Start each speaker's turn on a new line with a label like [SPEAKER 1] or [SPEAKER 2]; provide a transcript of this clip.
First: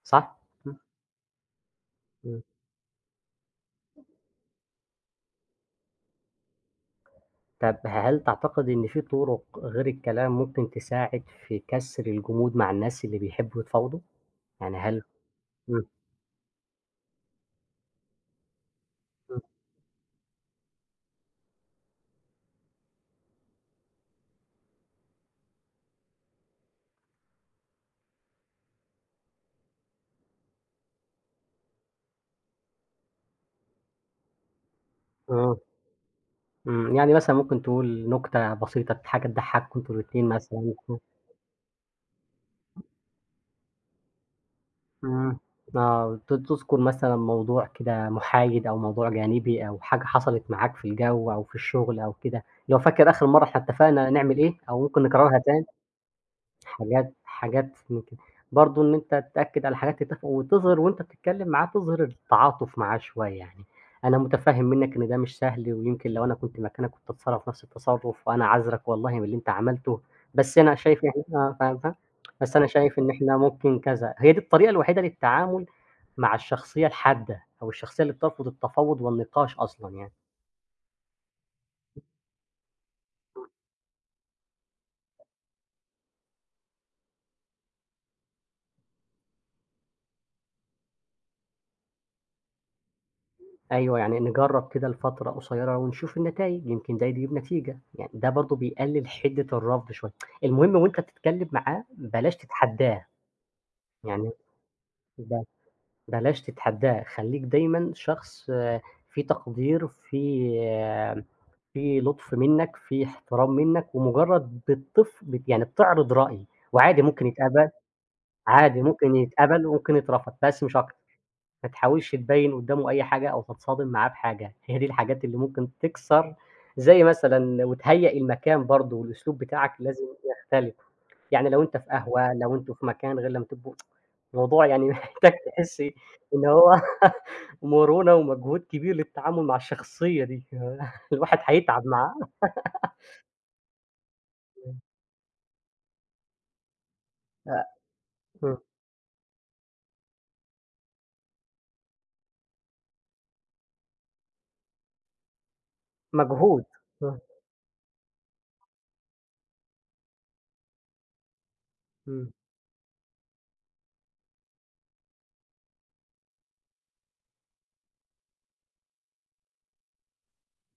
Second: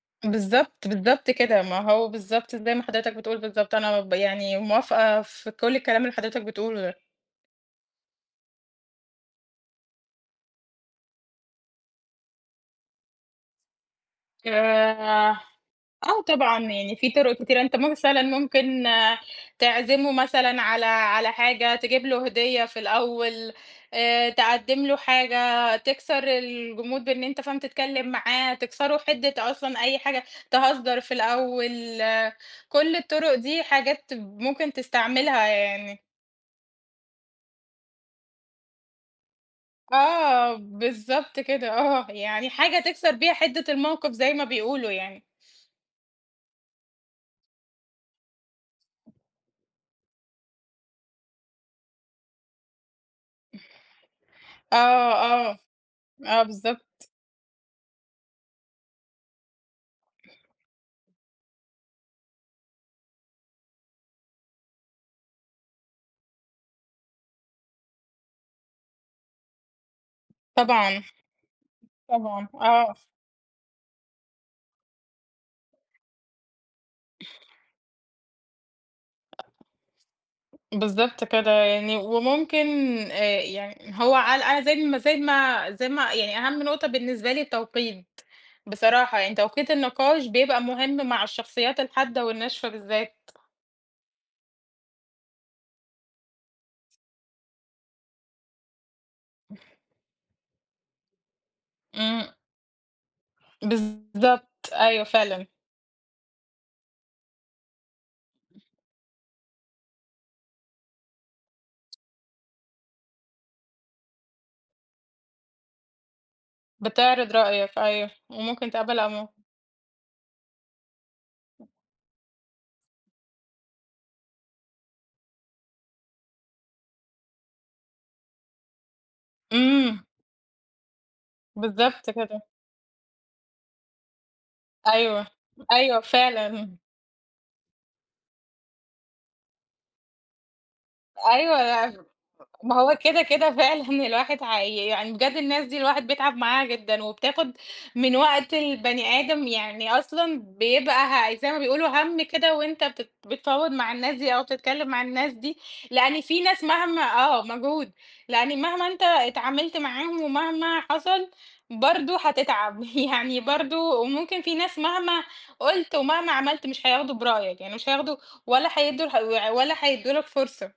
[SPEAKER 1] صح؟ إمم.
[SPEAKER 2] بالضبط، بالضبط كده، ما هو
[SPEAKER 1] إمم.
[SPEAKER 2] بالضبط زي ما حضرتك بتقول بالضبط أنا ب يعني موافقة في كُل الكلام اللي حضرتك بتقُوله ده.
[SPEAKER 1] طب ه هل تعتقدي إن في طُرق غير الكلام ممكن تساعد في كسر الجمود مع الناس اللي بيحبوا يتفاوضوا؟ يعني هل
[SPEAKER 2] آآ،
[SPEAKER 1] إمم.
[SPEAKER 2] آه طبعًا، يعني في طُرق كتيرة، أنت مثلًا ممكن
[SPEAKER 1] إمم.
[SPEAKER 2] تعزمه مثلًا على على حاجة، تجيب له هديّة في الأول، آآ، تقدّم له حاجة تكسر الجمود بإن أنت فاهم تتكلم معاه، تكسروا حِدّة أصلًا أي حاجة، تهزر في الأول، كُلّ الطُرق دي حاجات ممكن تستعملها
[SPEAKER 1] إمم.
[SPEAKER 2] يعني.
[SPEAKER 1] إمم، يعني مثلًا ممكن تقول نكتة بسيطة ت حاجة تضحّكوا أنتم الاتنين
[SPEAKER 2] آه،
[SPEAKER 1] مثلًا، إمم.
[SPEAKER 2] بالضبط كده آه، يعني حاجة تكسر بيها حِدّة الموقِف زي ما بيقولوا يعني.
[SPEAKER 1] إمم، آه ت تُذكر مثلًا موضوع كده محايد أو موضوع جانبي أو حاجة حصلت معاك في الجو أو في الشغل أو كده، لو فاكر آخر مَرّة إحنا اتفقنا نعمل إيه
[SPEAKER 2] آه،
[SPEAKER 1] أو ممكن نكررها
[SPEAKER 2] آه،
[SPEAKER 1] تاني،
[SPEAKER 2] آه بالضبط.
[SPEAKER 1] حاجات حاجات من كده، برضه إن أنت تأكّد على حاجات تتفقوا وتظهِر وأنت بتتكلم معاه تظهِر التعاطف معاه شوية، يعني أنا متفهّم مِنّك إن ده مش سهل، ويمكن لو أنا كنت مكانك كنت هاتصرّف نَفس التصرف، وأنا عاذرك والله من اللي أنت عملته، بس أنا
[SPEAKER 2] طبعًا،
[SPEAKER 1] شايف إن إحنا فاهم فا
[SPEAKER 2] طبعًا،
[SPEAKER 1] بس أنا
[SPEAKER 2] آه.
[SPEAKER 1] شايف إن إحنا ممكن كذا، هي دي الطريقة الوحيدة للتعامل مع الشخصية الحادة أو الشخصية اللي بترفض التفاوض والنقاش أصلًا يعني.
[SPEAKER 2] بالضبط كده يعني، وممكن آآ
[SPEAKER 1] إمم.
[SPEAKER 2] يعني هو عل أ زي ما زي ما زي ما يعني أهم نقطة بالنسبة لي التوقيت، بصراحة يعني توقيت النقاش بيبقى مُهم مع الشخصيات الحادة والناشفة بالذات.
[SPEAKER 1] أيوه يعني نجرّب كده لفترة قصيرة ونشوف النتايج، يمكن ده يجيب نتيجة، يعني ده برضه بيقلل حِدّة الرفض شوية، المهم وأنت بتتكلم معاه
[SPEAKER 2] إمم.
[SPEAKER 1] بلاش تتحدّاه، يعني
[SPEAKER 2] بالضبط، أيوة
[SPEAKER 1] ب
[SPEAKER 2] فعلًا.
[SPEAKER 1] بلاش تتحدّاه، خلّيك دايمًا شخص فيه تقدير فيه فيه لطف مِنّك فيه احترام مِنّك، ومجرد بتطف يعني بتعرض رأي وعادي ممكن
[SPEAKER 2] بتعرض
[SPEAKER 1] يتقبل
[SPEAKER 2] رأيك أيوه، وممكن
[SPEAKER 1] عادي
[SPEAKER 2] يتقبل
[SPEAKER 1] ممكن
[SPEAKER 2] عمو
[SPEAKER 1] يتقبل وممكن يترفض بس مش أكتر، ما تحاولش تبيّن قدّامه أي حاجة أو تتصادم معاه بحاجة. هي دي الحاجات اللي ممكن تكسر زي مثلًا وتهيأ المكان برضه، والأسلوب بتاعك
[SPEAKER 2] إمم.
[SPEAKER 1] لازم يختلف، يعني لو أنت في
[SPEAKER 2] بالضبط
[SPEAKER 1] قهوة
[SPEAKER 2] كده.
[SPEAKER 1] لو أنتم في مكان غير لمّا تبقوا الموضوع يعني
[SPEAKER 2] أيوه،
[SPEAKER 1] محتاج تحسّي
[SPEAKER 2] أيوه
[SPEAKER 1] إن
[SPEAKER 2] فعلًا.
[SPEAKER 1] هو مرونة ومجهود كبير للتعامل مع الشخصية دي، الواحد هيتعب
[SPEAKER 2] أيوه
[SPEAKER 1] معاه.
[SPEAKER 2] ما هو كده كده فعلًا الواحد
[SPEAKER 1] إمم.
[SPEAKER 2] هي يعني بجد الناس دي الواحد بيتعب معاها جدًا
[SPEAKER 1] أ
[SPEAKER 2] وبتاخد من وقت
[SPEAKER 1] إمم.
[SPEAKER 2] البني آدم، يعني أصلًا بيبقى ه زي ما بيقولوا هَمّ كده وأنت بتت بتفاوض مع الناس دي أو تتكلم مع الناس دي، لأن في ناس
[SPEAKER 1] مجهود،
[SPEAKER 2] مهما
[SPEAKER 1] آه.
[SPEAKER 2] آه مجهود، لأن مهما أنت اتعاملت معاهم ومهما حصل برضه
[SPEAKER 1] إمم.
[SPEAKER 2] هتتعب، يعني برضه وممكن فيه ناس مهما قُلت ومهما عملت مش هياخدوا برأيك، يعني مش هياخدوا ولا هيدّو لح و ولا هيدّوا لك فرصة.